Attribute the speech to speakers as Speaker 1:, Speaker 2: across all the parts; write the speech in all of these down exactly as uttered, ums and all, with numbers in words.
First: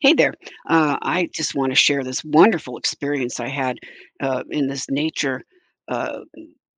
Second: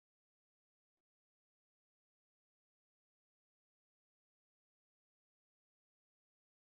Speaker 1: Hey there. Uh, I just want to share this wonderful experience I had uh, in this nature, uh,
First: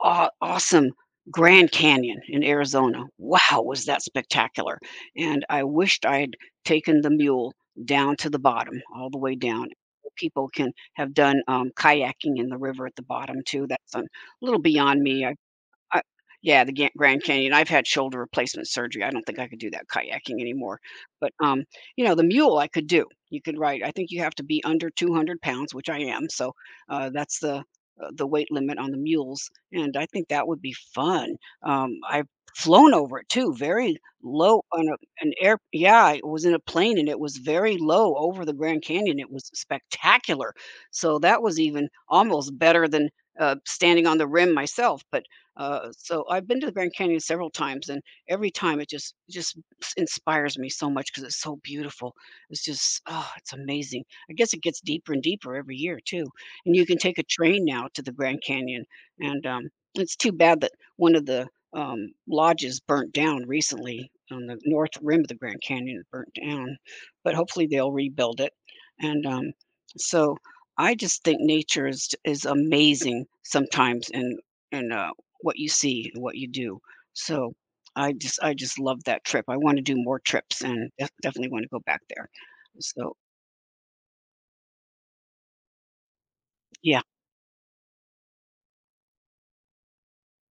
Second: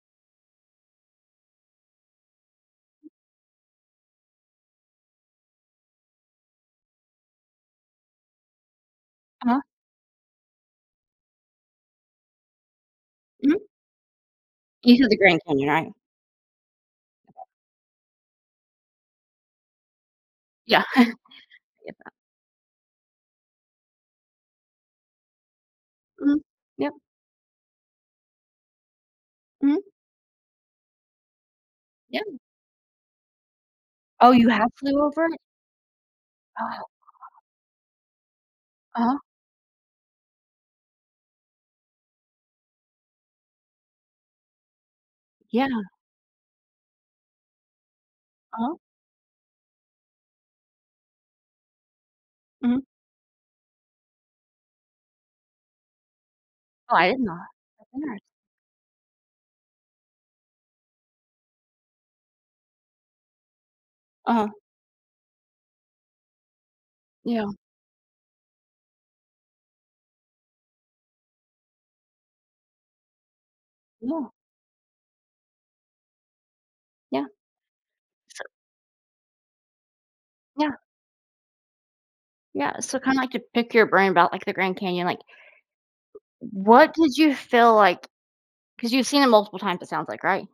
Speaker 1: aw- awesome Grand Canyon in Arizona. Wow, was that spectacular! And I wished I had taken the mule down to the bottom, all the way
Speaker 2: Uh-huh.
Speaker 1: down. People can have done um, kayaking in the river at the bottom
Speaker 2: Mhm.
Speaker 1: too. That's a little
Speaker 2: You
Speaker 1: beyond
Speaker 2: said the
Speaker 1: me.
Speaker 2: Grand Canyon, right?
Speaker 1: I Yeah, the Gan Grand Canyon. I've had shoulder replacement surgery. I don't think I could do that kayaking anymore.
Speaker 2: Yeah.
Speaker 1: But, um, you
Speaker 2: Yep.
Speaker 1: know, the mule I could do. You could ride I think you have to be under two hundred pounds, which I am,
Speaker 2: Mhm.
Speaker 1: so,
Speaker 2: Yep.
Speaker 1: uh, that's the, uh, the weight limit on the mules,
Speaker 2: Mhm.
Speaker 1: and I think that would be fun. Um,
Speaker 2: Yeah.
Speaker 1: I've flown over it too, very
Speaker 2: Oh, you
Speaker 1: low
Speaker 2: have
Speaker 1: on a
Speaker 2: flew over
Speaker 1: an
Speaker 2: it?
Speaker 1: air yeah, I was in a
Speaker 2: Oh,
Speaker 1: plane, and it was very low over the Grand Canyon.
Speaker 2: uh-huh.
Speaker 1: It was spectacular. So that was even almost better than, uh, standing on the rim myself, but
Speaker 2: Yeah.
Speaker 1: uh, so I've been to the Grand Canyon several times, and every
Speaker 2: Uh-huh.
Speaker 1: time it just just s- inspires me so much because it's so beautiful. It's
Speaker 2: Mhm.
Speaker 1: just oh, it's amazing. I guess it gets deeper and deeper every year too, and you
Speaker 2: Oh,
Speaker 1: can
Speaker 2: I
Speaker 1: take a
Speaker 2: didn't know that.
Speaker 1: train now
Speaker 2: That's
Speaker 1: to the
Speaker 2: interesting.
Speaker 1: Grand Canyon. And um, It's too bad that one of the um, lodges burnt down recently on
Speaker 2: Uh-huh.
Speaker 1: the north rim of the Grand Canyon. It burnt down, but
Speaker 2: Yeah.
Speaker 1: hopefully they'll rebuild it. And um, so I just think nature is is amazing sometimes,
Speaker 2: Yeah.
Speaker 1: and and uh, what you see and what you do.
Speaker 2: Yeah.
Speaker 1: So I just
Speaker 2: So
Speaker 1: I just love that trip. I want to do more trips
Speaker 2: yeah.
Speaker 1: and def- definitely want to go back there.
Speaker 2: Yeah. So
Speaker 1: So
Speaker 2: kinda like to pick your brain about, like, the Grand Canyon, like, what
Speaker 1: yeah,
Speaker 2: did you feel like? Because 'cause you've seen it multiple times, it sounds like, right?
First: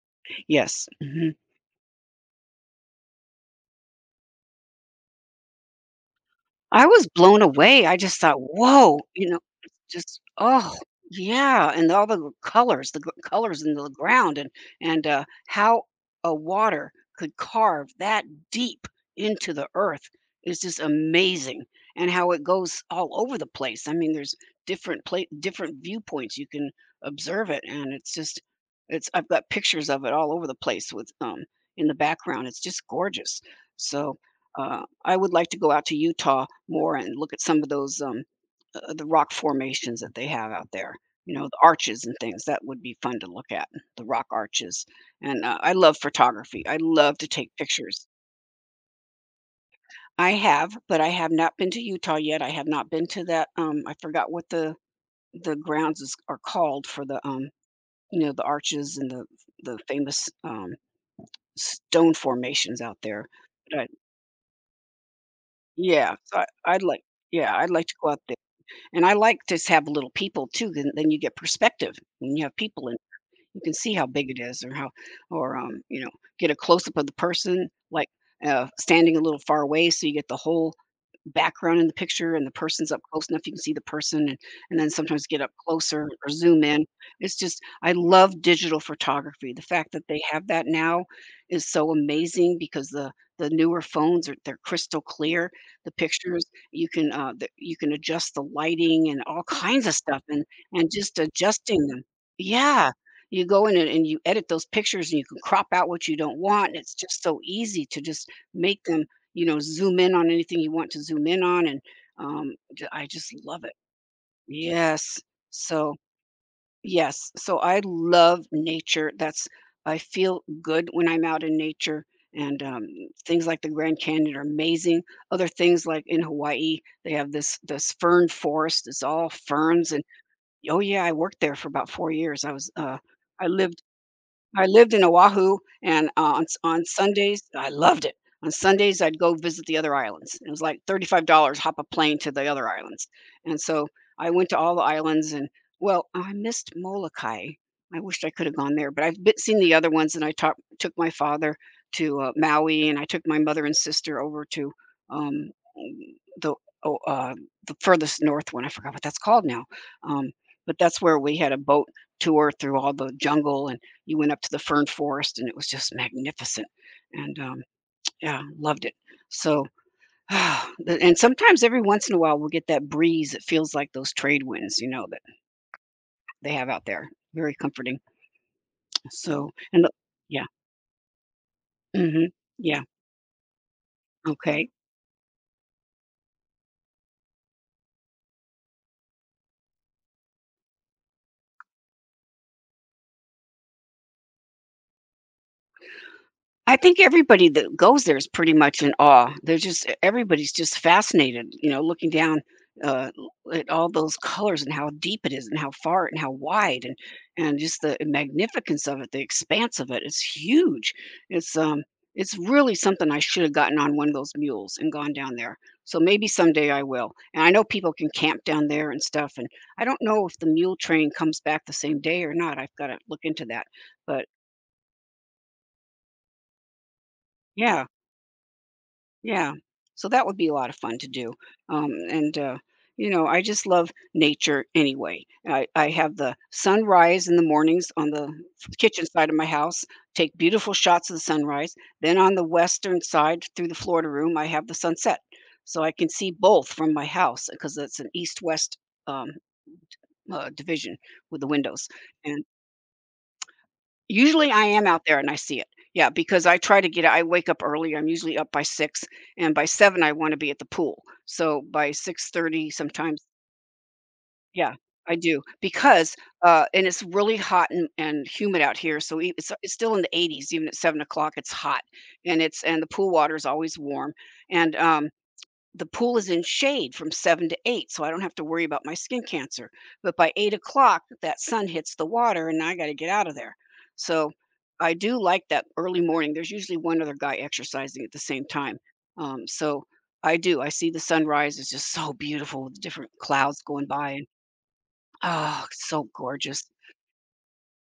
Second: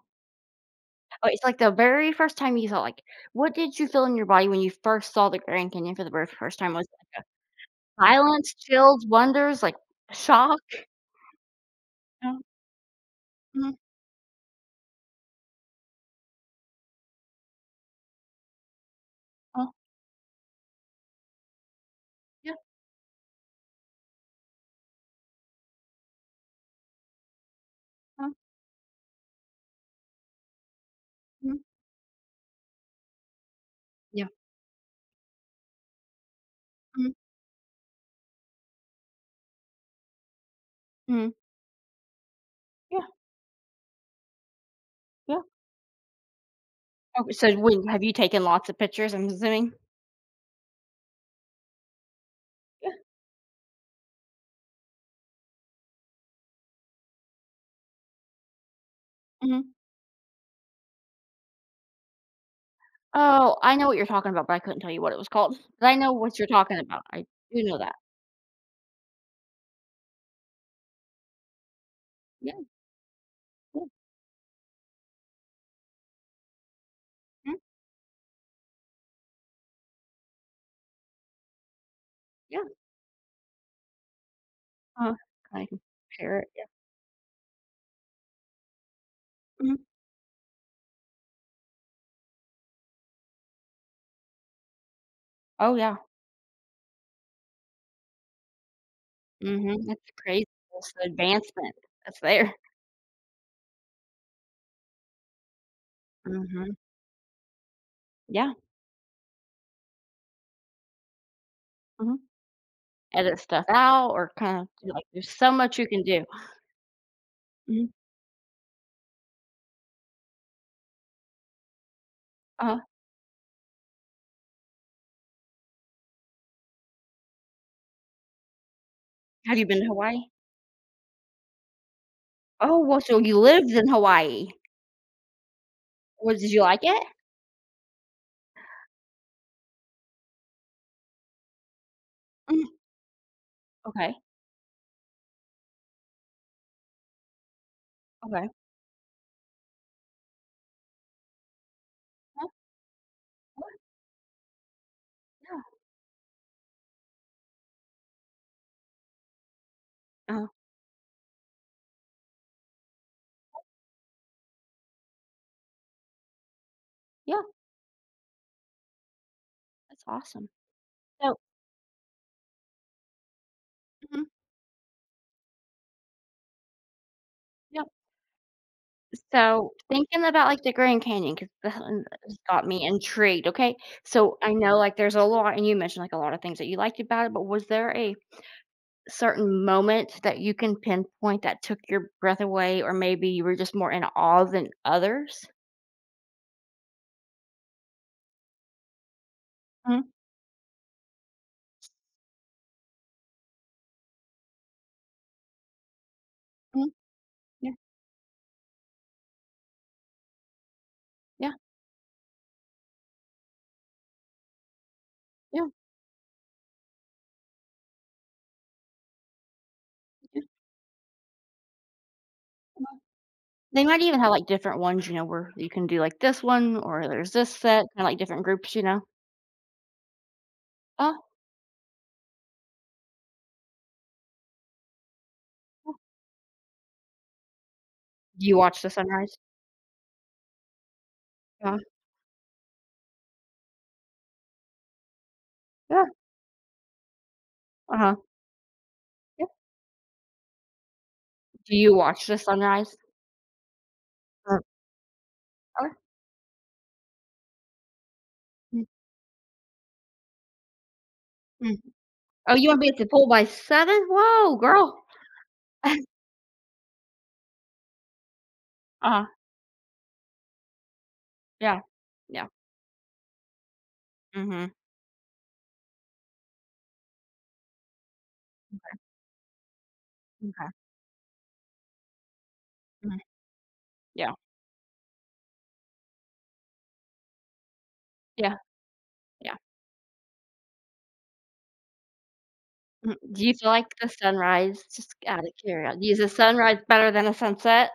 Speaker 1: yes.
Speaker 2: Oh,
Speaker 1: Mhm.
Speaker 2: it's like the very first time you saw, like what did you feel in your body when you first saw the Grand Canyon for the very first time?
Speaker 1: I
Speaker 2: Was it
Speaker 1: was
Speaker 2: like
Speaker 1: blown away, I
Speaker 2: a
Speaker 1: just thought,
Speaker 2: silence,
Speaker 1: "Whoa,"
Speaker 2: chills,
Speaker 1: you know,
Speaker 2: wonders,
Speaker 1: it's
Speaker 2: like
Speaker 1: just
Speaker 2: shock?
Speaker 1: oh, yeah, and all the
Speaker 2: Uh,
Speaker 1: colors, the g colors
Speaker 2: mhm.
Speaker 1: in the ground and and, uh, how a water could carve that deep into the
Speaker 2: Uh
Speaker 1: earth is just amazing, and how it
Speaker 2: Yeah,
Speaker 1: goes all over the place, I mean, there's different pla different viewpoints you can observe it, and it's
Speaker 2: mhm,
Speaker 1: just it's I've got pictures of it all over the place with, um
Speaker 2: mhm,
Speaker 1: in the background, it's just gorgeous, so,
Speaker 2: yeah,
Speaker 1: uh I would like to go out to Utah more
Speaker 2: mhm,
Speaker 1: and look at some of those um uh, the rock formations that they have out there.
Speaker 2: mhm.
Speaker 1: You know, the arches and things that would be
Speaker 2: Yeah,
Speaker 1: fun to look at the rock arches.
Speaker 2: yeah.
Speaker 1: And uh, I love photography. I love to
Speaker 2: Okay, so
Speaker 1: take
Speaker 2: when have
Speaker 1: pictures.
Speaker 2: you taken lots of pictures, I'm assuming?
Speaker 1: I have, but I have not been to Utah yet. I have not
Speaker 2: Yeah.
Speaker 1: been to that. Um, I forgot what the the grounds is, are called for the um you know the arches and the
Speaker 2: Mhm.
Speaker 1: the famous um stone formations out there.
Speaker 2: Oh, I
Speaker 1: But
Speaker 2: know
Speaker 1: I,
Speaker 2: what you're talking about, but I couldn't tell you what it was called, but I know
Speaker 1: yeah, so
Speaker 2: what
Speaker 1: I,
Speaker 2: you're talking
Speaker 1: I'd like
Speaker 2: about, I
Speaker 1: Yeah,
Speaker 2: do
Speaker 1: I'd
Speaker 2: know
Speaker 1: like to
Speaker 2: that.
Speaker 1: go out. And I like to have little people too, then then you get perspective when you
Speaker 2: Yeah,
Speaker 1: have people you can
Speaker 2: yeah,
Speaker 1: see how big it is or how or um, you know, get a close up of the
Speaker 2: mhm,
Speaker 1: person like uh, standing a little far away so you get the whole background in the picture and the
Speaker 2: yeah,
Speaker 1: person's up close enough you can see the person, and, and then
Speaker 2: uh,
Speaker 1: sometimes get up
Speaker 2: kinda
Speaker 1: closer or
Speaker 2: compare it,
Speaker 1: zoom
Speaker 2: yeah,
Speaker 1: in. It's just I love digital photography, the
Speaker 2: mhm.
Speaker 1: fact that they have that now is so amazing because the the newer phones are they're crystal clear,
Speaker 2: Oh,
Speaker 1: the
Speaker 2: yeah,
Speaker 1: pictures. You can uh the, you can adjust the lighting and all
Speaker 2: mhm,
Speaker 1: kinds of
Speaker 2: that's
Speaker 1: stuff, and
Speaker 2: crazy,
Speaker 1: and
Speaker 2: that's the
Speaker 1: just
Speaker 2: advancement
Speaker 1: adjusting them,
Speaker 2: that's there.
Speaker 1: yeah, you go in and and you edit those pictures and you can crop out what you don't want,
Speaker 2: Mhm,
Speaker 1: and it's just so easy to just
Speaker 2: yeah,
Speaker 1: make them, you know, zoom in on anything you want to zoom in on, and,
Speaker 2: mhm.
Speaker 1: um, j I just
Speaker 2: Edit
Speaker 1: love
Speaker 2: stuff
Speaker 1: it.
Speaker 2: out or kinda do, like
Speaker 1: Yes.
Speaker 2: there's so much you
Speaker 1: So,
Speaker 2: can do.
Speaker 1: yes. So I
Speaker 2: Mhm,
Speaker 1: love nature. That's I feel good when I'm out in nature, and,
Speaker 2: uh-huh.
Speaker 1: um, things like the Grand Canyon are amazing. Other things like in Hawaii, they have this this fern forest, it's all
Speaker 2: Have you been to
Speaker 1: ferns, and
Speaker 2: Hawaii?
Speaker 1: oh, yeah, I worked there for about four years. I was,
Speaker 2: Oh,
Speaker 1: uh
Speaker 2: well, so you
Speaker 1: I
Speaker 2: lived
Speaker 1: lived
Speaker 2: in Hawaii.
Speaker 1: I lived in Oahu, and uh,
Speaker 2: Well,
Speaker 1: on
Speaker 2: did
Speaker 1: s
Speaker 2: you like
Speaker 1: on
Speaker 2: it?
Speaker 1: Sundays I loved it. On Sundays, I'd go visit the other islands. It was like thirty-five dollars hop a plane to the
Speaker 2: Mm.
Speaker 1: other islands, and so
Speaker 2: Okay,
Speaker 1: I went to all the islands and well, I missed Molokai. I wished I could
Speaker 2: okay.
Speaker 1: have gone there, but I've been seen the other ones, and I talked took my father to, uh,
Speaker 2: Yeah,
Speaker 1: Maui, and I took my mother and sister over to, um, the oh, uh, the furthest north one, I forgot what that's called now, um,
Speaker 2: yeah, uh yeah.
Speaker 1: but that's where we had a boat tour through all the jungle, and you went up to the fern forest, and it was just magnificent, and,
Speaker 2: Yeah,
Speaker 1: um, yeah, loved it. So,
Speaker 2: that's awesome.
Speaker 1: the and
Speaker 2: So
Speaker 1: sometimes every once in a while, we'll get that breeze. It feels like those
Speaker 2: mhm,
Speaker 1: trade winds, you know, that they have out there. Very
Speaker 2: yep.
Speaker 1: comforting. So
Speaker 2: So,
Speaker 1: and the
Speaker 2: thinking
Speaker 1: Yeah.
Speaker 2: about, like, the Grand Canyon, because that one
Speaker 1: Mhm.
Speaker 2: has got
Speaker 1: Yeah.
Speaker 2: me intrigued, okay? So, I
Speaker 1: Okay.
Speaker 2: know, like, there's a lot and you mentioned, like, a lot of things that you liked about it, but was there a certain moment that you can pinpoint that took your breath away or maybe you were just more in awe than others?
Speaker 1: I think everybody that goes there is pretty much in awe. They're just e
Speaker 2: Mhm,
Speaker 1: everybody's just fascinated, you know, looking down, uh, at all those colors and how deep it is and how far and how wide
Speaker 2: mhm.
Speaker 1: and and
Speaker 2: Yeah,
Speaker 1: just the magnificence of it, the expanse of it. It's huge.
Speaker 2: yeah,
Speaker 1: It's, um it's really something. I should have gotten on one of those mules and gone down there.
Speaker 2: yeah,
Speaker 1: So maybe someday I will. And I know people can camp down there and stuff, and I don't know if
Speaker 2: yeah.
Speaker 1: the mule train comes back the same day or not. I've gotta look into that.
Speaker 2: They might even
Speaker 1: But,
Speaker 2: have, like, different ones, you know, where you can do, like, this one or there's this set,
Speaker 1: yeah.
Speaker 2: kinda like different groups, you know?
Speaker 1: Yeah. So that would be a lot of fun to
Speaker 2: Oh,
Speaker 1: do. Um, and, uh, you know, I just love nature anyway. I, I
Speaker 2: yeah.
Speaker 1: have the sunrise in the mornings on the
Speaker 2: Do you
Speaker 1: f-
Speaker 2: watch the
Speaker 1: kitchen side of
Speaker 2: sunrise?
Speaker 1: my house, take beautiful shots of the sunrise.
Speaker 2: Uh,
Speaker 1: Then on the western side through the Florida room, I have the sunset. So I
Speaker 2: yeah,
Speaker 1: can see both from my house because it's an
Speaker 2: uh-huh,
Speaker 1: east west um,
Speaker 2: yep.
Speaker 1: uh, division with the
Speaker 2: Do
Speaker 1: windows.
Speaker 2: you watch the sunrise?
Speaker 1: Usually,
Speaker 2: Uh,
Speaker 1: I am out there and I see it.
Speaker 2: okay.
Speaker 1: Yeah, because I try to get I wake up early, I'm usually up by
Speaker 2: Mm,
Speaker 1: six, and by seven, I wanna be at the pool. So,
Speaker 2: mm.
Speaker 1: by
Speaker 2: Oh, you
Speaker 1: six thirty
Speaker 2: wanna be at the
Speaker 1: sometimes,
Speaker 2: pool by seven? Whoa,
Speaker 1: yeah,
Speaker 2: girl.
Speaker 1: I do, because, uh and it's really hot and and humid out here, so
Speaker 2: Uh-huh,
Speaker 1: e it's it's still in the eighties, even at seven o'clock, it's hot,
Speaker 2: yeah.
Speaker 1: and
Speaker 2: Yeah.
Speaker 1: it's and the pool water is always warm,
Speaker 2: Mhm,
Speaker 1: and, um the pool is in shade from seven to eight, so I don't have to worry about my skin cancer. But by eight
Speaker 2: m'kay,
Speaker 1: o'clock, that sun hits the water, and I got to get
Speaker 2: mhm.
Speaker 1: out of there. So
Speaker 2: Yeah,
Speaker 1: I do like that early morning. There's usually one other guy exercising at the same
Speaker 2: yeah,
Speaker 1: time. Um,
Speaker 2: yeah.
Speaker 1: so I do. I see the sunrise. It's just so beautiful with the different
Speaker 2: Mhm. Do you
Speaker 1: clouds
Speaker 2: feel
Speaker 1: going
Speaker 2: like the
Speaker 1: by, and
Speaker 2: sunrise just out of
Speaker 1: oh, it's so
Speaker 2: curiosity, is a
Speaker 1: gorgeous.
Speaker 2: sunrise better than a sunset?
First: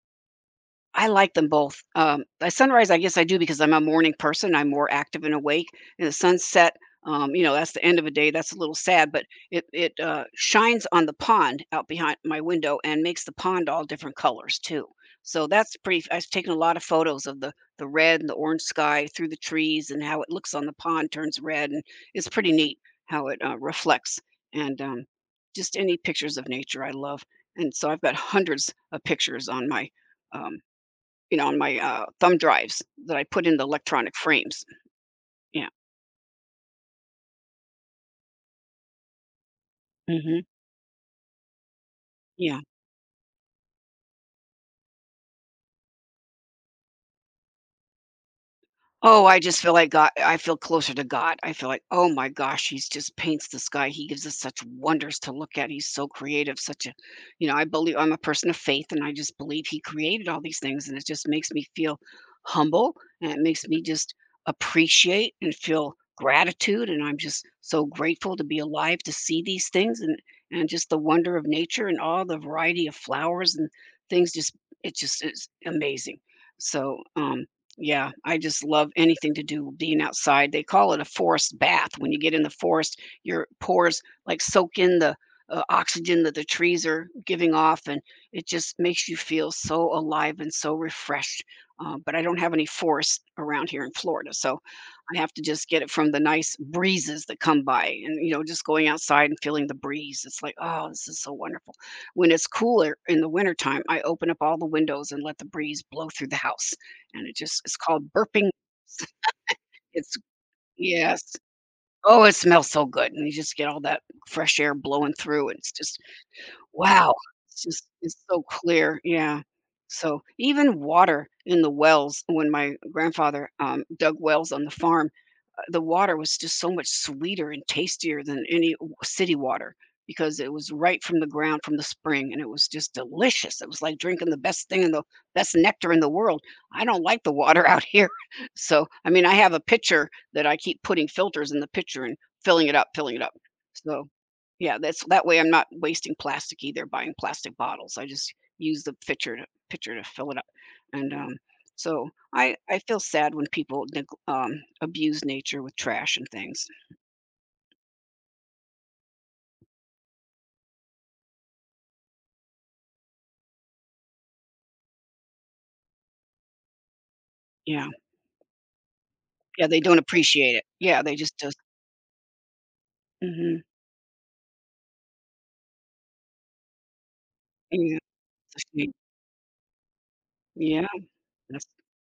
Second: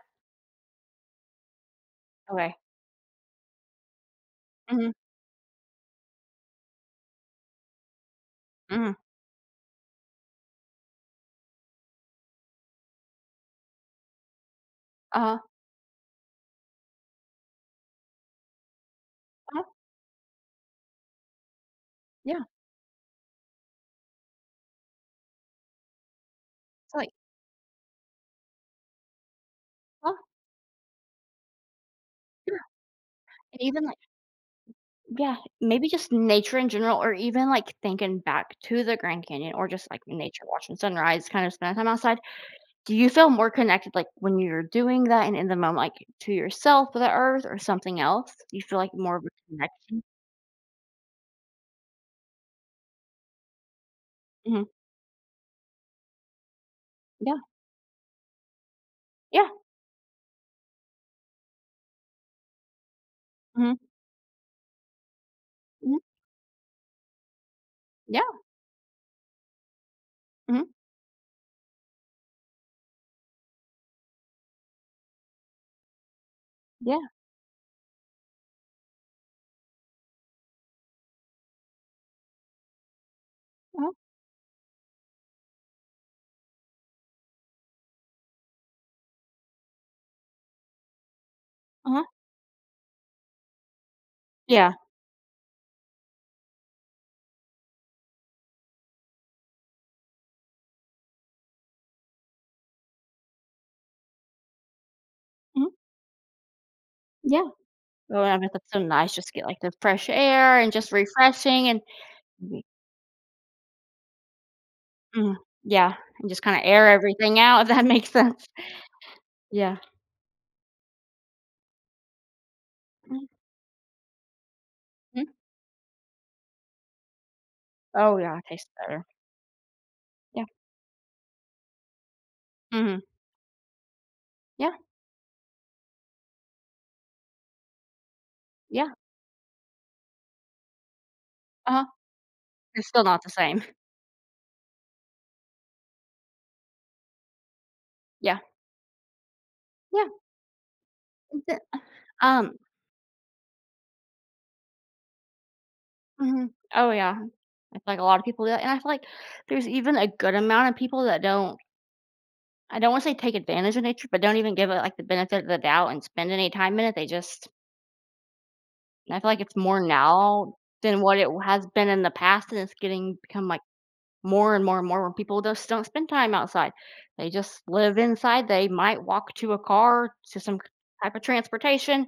Speaker 1: I like them both. Um, by
Speaker 2: Okay.
Speaker 1: sunrise, I guess I do because I'm a morning person. I'm more
Speaker 2: Mhm,
Speaker 1: active and awake. And the sunset, um, you know, that's the end of a day. That's a little
Speaker 2: mhm.
Speaker 1: sad, but it it uh, shines on the pond out behind my window and makes the pond all different colors too.
Speaker 2: Uh-huh,
Speaker 1: So that's pretty. I've taken a lot of photos of the the red and the orange sky through the
Speaker 2: uh-huh,
Speaker 1: trees and how it looks on the pond turns red, and it's
Speaker 2: yeah.
Speaker 1: pretty neat how it uh, reflects. And um, Just any pictures of nature, I
Speaker 2: It's like,
Speaker 1: love. And so I've got hundreds of pictures on my
Speaker 2: oh,
Speaker 1: um, you know, on my, uh, thumb
Speaker 2: yeah,
Speaker 1: drives that I put in
Speaker 2: and
Speaker 1: the
Speaker 2: even, like
Speaker 1: electronic frames.
Speaker 2: Yeah,
Speaker 1: Yeah.
Speaker 2: maybe just nature in general or even, like, thinking back to the Grand Canyon or just, like, nature,
Speaker 1: Mhm.
Speaker 2: watching sunrise, kind of spending time outside.
Speaker 1: Yeah.
Speaker 2: Do you feel more connected, like, when you're doing that and in the moment, like, to yourself, the earth, or something else? Do you feel like more of
Speaker 1: Oh,
Speaker 2: a
Speaker 1: I just feel like
Speaker 2: connection?
Speaker 1: God I feel closer to God. I feel like, "Oh my gosh, he's just paints the sky. He gives us such
Speaker 2: Mhm.
Speaker 1: wonders to look at. He's so creative, such a."
Speaker 2: Yeah,
Speaker 1: You know, I believe I'm a person of faith, and I just
Speaker 2: yeah,
Speaker 1: believe he created all these things, and it just makes me feel humble, and it makes
Speaker 2: mhm,
Speaker 1: me just appreciate and feel
Speaker 2: mhm,
Speaker 1: gratitude, and I'm just so
Speaker 2: yeah,
Speaker 1: grateful to be alive to see these things and
Speaker 2: mhm,
Speaker 1: and just the wonder of nature and all the variety of flowers and things just it just is amazing.
Speaker 2: yeah,
Speaker 1: So, um, yeah, I just love anything to do with being outside. They call it a forest bath. When you get in the forest, your
Speaker 2: uh-huh,
Speaker 1: pores like soak in the uh, oxygen that the trees are giving off, and it just makes you feel so alive and so refreshed. Uh,
Speaker 2: uh-huh,
Speaker 1: but I don't have any forest around here in Florida, so
Speaker 2: yeah,
Speaker 1: I have to just get it from the nice breezes that come by, and you know, just going outside and feeling the breeze. It's like, oh, this is so wonderful. When it's cooler in the wintertime, I open up all the windows and let the
Speaker 2: mhm,
Speaker 1: breeze blow through the house, and it
Speaker 2: yeah.
Speaker 1: just it's called
Speaker 2: Oh, I
Speaker 1: burping.
Speaker 2: bet that's so nice, just get, like, the fresh
Speaker 1: It's
Speaker 2: air and just
Speaker 1: yes.
Speaker 2: refreshing and
Speaker 1: Oh, it
Speaker 2: mhm,
Speaker 1: smells so good, and you just get all that fresh air blowing
Speaker 2: mhm,
Speaker 1: through, and it's
Speaker 2: yeah,
Speaker 1: just
Speaker 2: and just kinda air
Speaker 1: wow.
Speaker 2: everything
Speaker 1: It's
Speaker 2: out, if that
Speaker 1: just
Speaker 2: makes
Speaker 1: it's so
Speaker 2: sense.
Speaker 1: clear, yeah.
Speaker 2: Yeah.
Speaker 1: So, even water in the wells when my
Speaker 2: Mhm.
Speaker 1: grandfather, um, dug wells on the farm, the water was just so much sweeter and
Speaker 2: Oh,
Speaker 1: tastier
Speaker 2: yeah,
Speaker 1: than
Speaker 2: it tastes
Speaker 1: any w-
Speaker 2: better.
Speaker 1: city water, because
Speaker 2: Yeah.
Speaker 1: it was right from the ground from the spring, and it was just
Speaker 2: Mhm.
Speaker 1: delicious. It was like drinking the best
Speaker 2: Yeah,
Speaker 1: thing in the best nectar in the world. I don't like the water out here so
Speaker 2: yeah,
Speaker 1: I mean I have a pitcher that I keep putting filters in the
Speaker 2: uh-huh.
Speaker 1: pitcher and filling it up,
Speaker 2: It's still
Speaker 1: filling it
Speaker 2: not the
Speaker 1: up,
Speaker 2: same.
Speaker 1: so yeah, that's that way I'm not wasting plastic, either buying plastic bottles. I just
Speaker 2: Yeah,
Speaker 1: use the pitcher to pitcher to
Speaker 2: yeah,
Speaker 1: fill it up, and um,
Speaker 2: it's
Speaker 1: so
Speaker 2: a
Speaker 1: I
Speaker 2: um,
Speaker 1: I feel sad when people neg um, abuse nature with trash and
Speaker 2: mhm.
Speaker 1: things.
Speaker 2: Oh, yeah. I feel like a lot of people do that, and I feel like there's even a good amount of people that don't I don't wanna say take advantage of nature, but don't even give it, like, the benefit of the doubt and spend any time in it, they just
Speaker 1: Yeah.
Speaker 2: and I feel like it's
Speaker 1: Yeah, they
Speaker 2: more
Speaker 1: don't
Speaker 2: now
Speaker 1: appreciate it. Yeah,
Speaker 2: than
Speaker 1: they
Speaker 2: what it
Speaker 1: just just
Speaker 2: has been in the past, and it's getting become,
Speaker 1: Mhm.
Speaker 2: like, more and more and more when people just don't spend time outside. They just
Speaker 1: Yeah,
Speaker 2: live inside,
Speaker 1: it's
Speaker 2: they
Speaker 1: a shame.
Speaker 2: might walk to a car, to some
Speaker 1: Yeah,
Speaker 2: type of
Speaker 1: that's
Speaker 2: transportation.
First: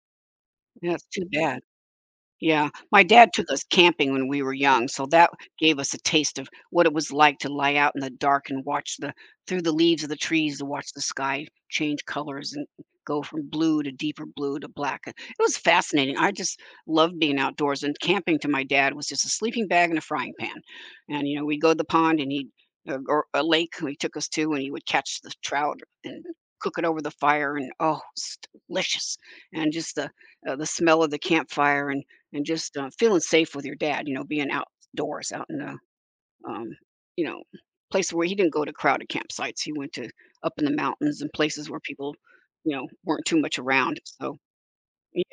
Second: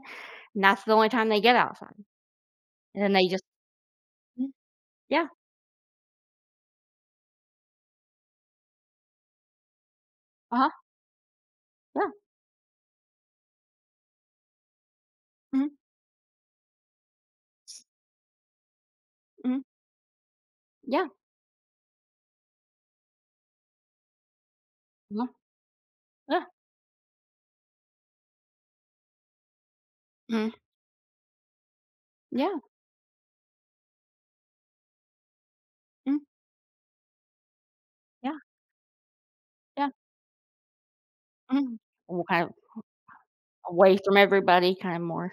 Speaker 2: And that's the
Speaker 1: that's
Speaker 2: only
Speaker 1: too
Speaker 2: time they get
Speaker 1: bad.
Speaker 2: outside,
Speaker 1: Yeah, my
Speaker 2: and then they
Speaker 1: dad
Speaker 2: just
Speaker 1: took us camping when we
Speaker 2: Mm.
Speaker 1: were young, so
Speaker 2: Yeah,
Speaker 1: that gave us a taste of what it was like to lie out in the dark and watch the through the leaves of the trees, to
Speaker 2: uh-huh,
Speaker 1: watch the sky change
Speaker 2: yeah,
Speaker 1: colors and go from blue to deeper blue to black. It was
Speaker 2: mhm,
Speaker 1: fascinating. I just loved being outdoors, and camping to my dad was just a
Speaker 2: mhm,
Speaker 1: sleeping bag and a frying pan.
Speaker 2: yeah,
Speaker 1: And you know, we'd go to the pond and he'd uh, or a lake he took us to, and he would catch
Speaker 2: mhm,
Speaker 1: the trout and
Speaker 2: yeah,
Speaker 1: cook it over the fire and oh, it's delicious. And just the
Speaker 2: mhm,
Speaker 1: uh, the smell of the campfire, and and
Speaker 2: yeah,
Speaker 1: just, uh, feeling safe with your dad, you know, being outdoors, out in the,
Speaker 2: mm,
Speaker 1: um, you know, place where he
Speaker 2: yeah,
Speaker 1: didn't go to crowded campsites. He
Speaker 2: yeah,
Speaker 1: went to up in the mountains and
Speaker 2: Mm.
Speaker 1: places
Speaker 2: And
Speaker 1: where people,
Speaker 2: we're kind of
Speaker 1: you know, weren't too much
Speaker 2: away
Speaker 1: around.
Speaker 2: from
Speaker 1: So,
Speaker 2: everybody, kind of more.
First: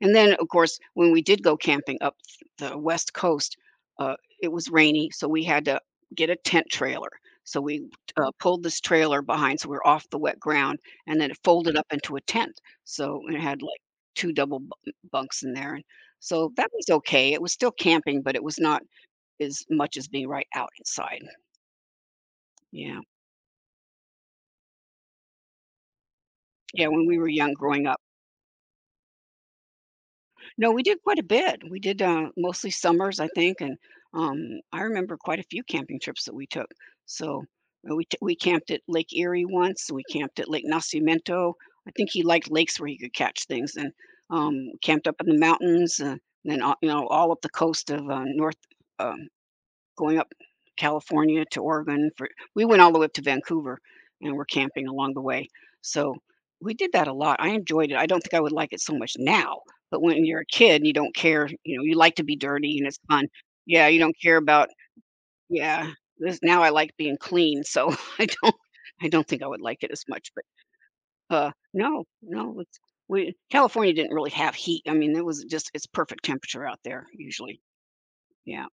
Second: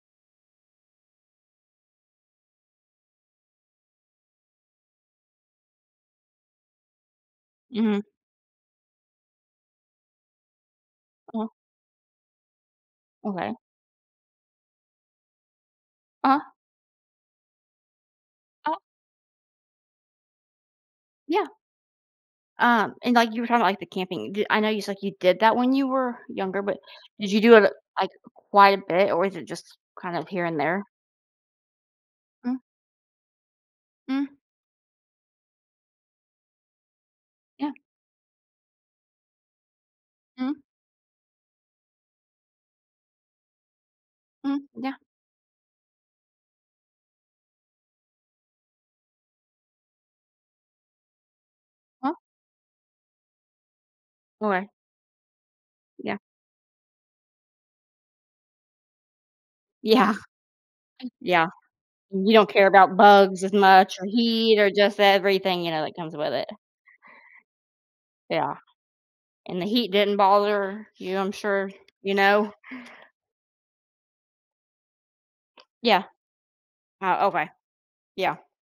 Speaker 1: and then, of course, when we did go camping up the West Coast, uh, it was rainy, so we had to get a tent trailer. So we
Speaker 2: Mhm,
Speaker 1: uh, pulled this trailer behind, so we are off the wet ground, and then it
Speaker 2: uh-huh,
Speaker 1: folded up into a tent. So it
Speaker 2: okay,
Speaker 1: had like two double bu- bunks in there, and
Speaker 2: uh-huh,
Speaker 1: so that was okay. It was still camping, but it was
Speaker 2: uh,
Speaker 1: not as much as being right out inside.
Speaker 2: yeah, um,
Speaker 1: Yeah,
Speaker 2: and, like, you were talking about, like, the camping, Did, I know you said you did that when you were younger, but
Speaker 1: yeah. When we were
Speaker 2: did you
Speaker 1: young,
Speaker 2: do it,
Speaker 1: growing up.
Speaker 2: like, quite a bit, or is it just kind of here and
Speaker 1: No, we
Speaker 2: there?
Speaker 1: did quite a bit. We did, uh,
Speaker 2: Mm,
Speaker 1: mostly summers, I think, and,
Speaker 2: mm,
Speaker 1: um, I remember quite a few camping trips that we took. So,
Speaker 2: yeah,
Speaker 1: uh, we t we camped at Lake Erie once, we camped at
Speaker 2: mm,
Speaker 1: Lake Nacimiento. I think he liked lakes where he could catch things, and,
Speaker 2: mm,
Speaker 1: um,
Speaker 2: yeah,
Speaker 1: camped up in the mountains, uh, and then, a you know, all up the coast of, uh, North, um going up California to Oregon
Speaker 2: uh-huh,
Speaker 1: for we went all the way up to Vancouver, and we're
Speaker 2: okay,
Speaker 1: camping along the way. So
Speaker 2: yeah,
Speaker 1: we did that a lot. I enjoyed it. I don't think I would like it so much now, but
Speaker 2: yeah,
Speaker 1: when you're a kid and you don't
Speaker 2: yeah.
Speaker 1: care, you know, you like to
Speaker 2: You
Speaker 1: be
Speaker 2: don't care
Speaker 1: dirty and
Speaker 2: about
Speaker 1: it's fun.
Speaker 2: bugs as
Speaker 1: Yeah,
Speaker 2: much
Speaker 1: you
Speaker 2: or
Speaker 1: don't care
Speaker 2: heat
Speaker 1: about
Speaker 2: or just everything, you know,
Speaker 1: yeah,
Speaker 2: that comes with
Speaker 1: this
Speaker 2: it.
Speaker 1: now I like being clean, so I don't
Speaker 2: Yeah,
Speaker 1: I don't think I would
Speaker 2: and the
Speaker 1: like it
Speaker 2: heat
Speaker 1: as
Speaker 2: didn't
Speaker 1: much, but
Speaker 2: bother you, I'm
Speaker 1: uh
Speaker 2: sure,
Speaker 1: no,
Speaker 2: you know?
Speaker 1: no, it's we California didn't really have heat. I mean, it was just it's
Speaker 2: Yeah.
Speaker 1: perfect temperature out there
Speaker 2: Oh, okay.
Speaker 1: usually.
Speaker 2: Yeah.
Speaker 1: Yeah.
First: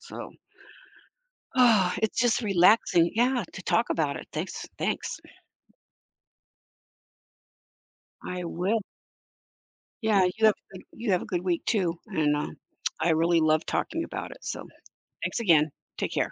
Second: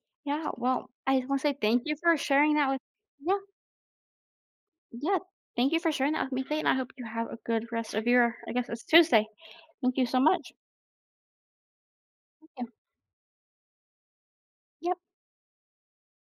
Speaker 1: So
Speaker 2: Yeah, well, I just wanna say thank
Speaker 1: oh,
Speaker 2: you for
Speaker 1: it's just
Speaker 2: sharing that with
Speaker 1: relaxing.
Speaker 2: yeah,
Speaker 1: Yeah, to talk about it. Thanks.
Speaker 2: yeah.
Speaker 1: Thanks.
Speaker 2: Thank you for sharing that with me today, and I hope you have a good rest of your
Speaker 1: I
Speaker 2: I guess
Speaker 1: will.
Speaker 2: it's Tuesday. Thank you so
Speaker 1: Yeah, you
Speaker 2: much.
Speaker 1: have a good you have a good week too. And uh,
Speaker 2: Thank you.
Speaker 1: I really love talking about it. So
Speaker 2: Yeah.
Speaker 1: thanks again. Take care.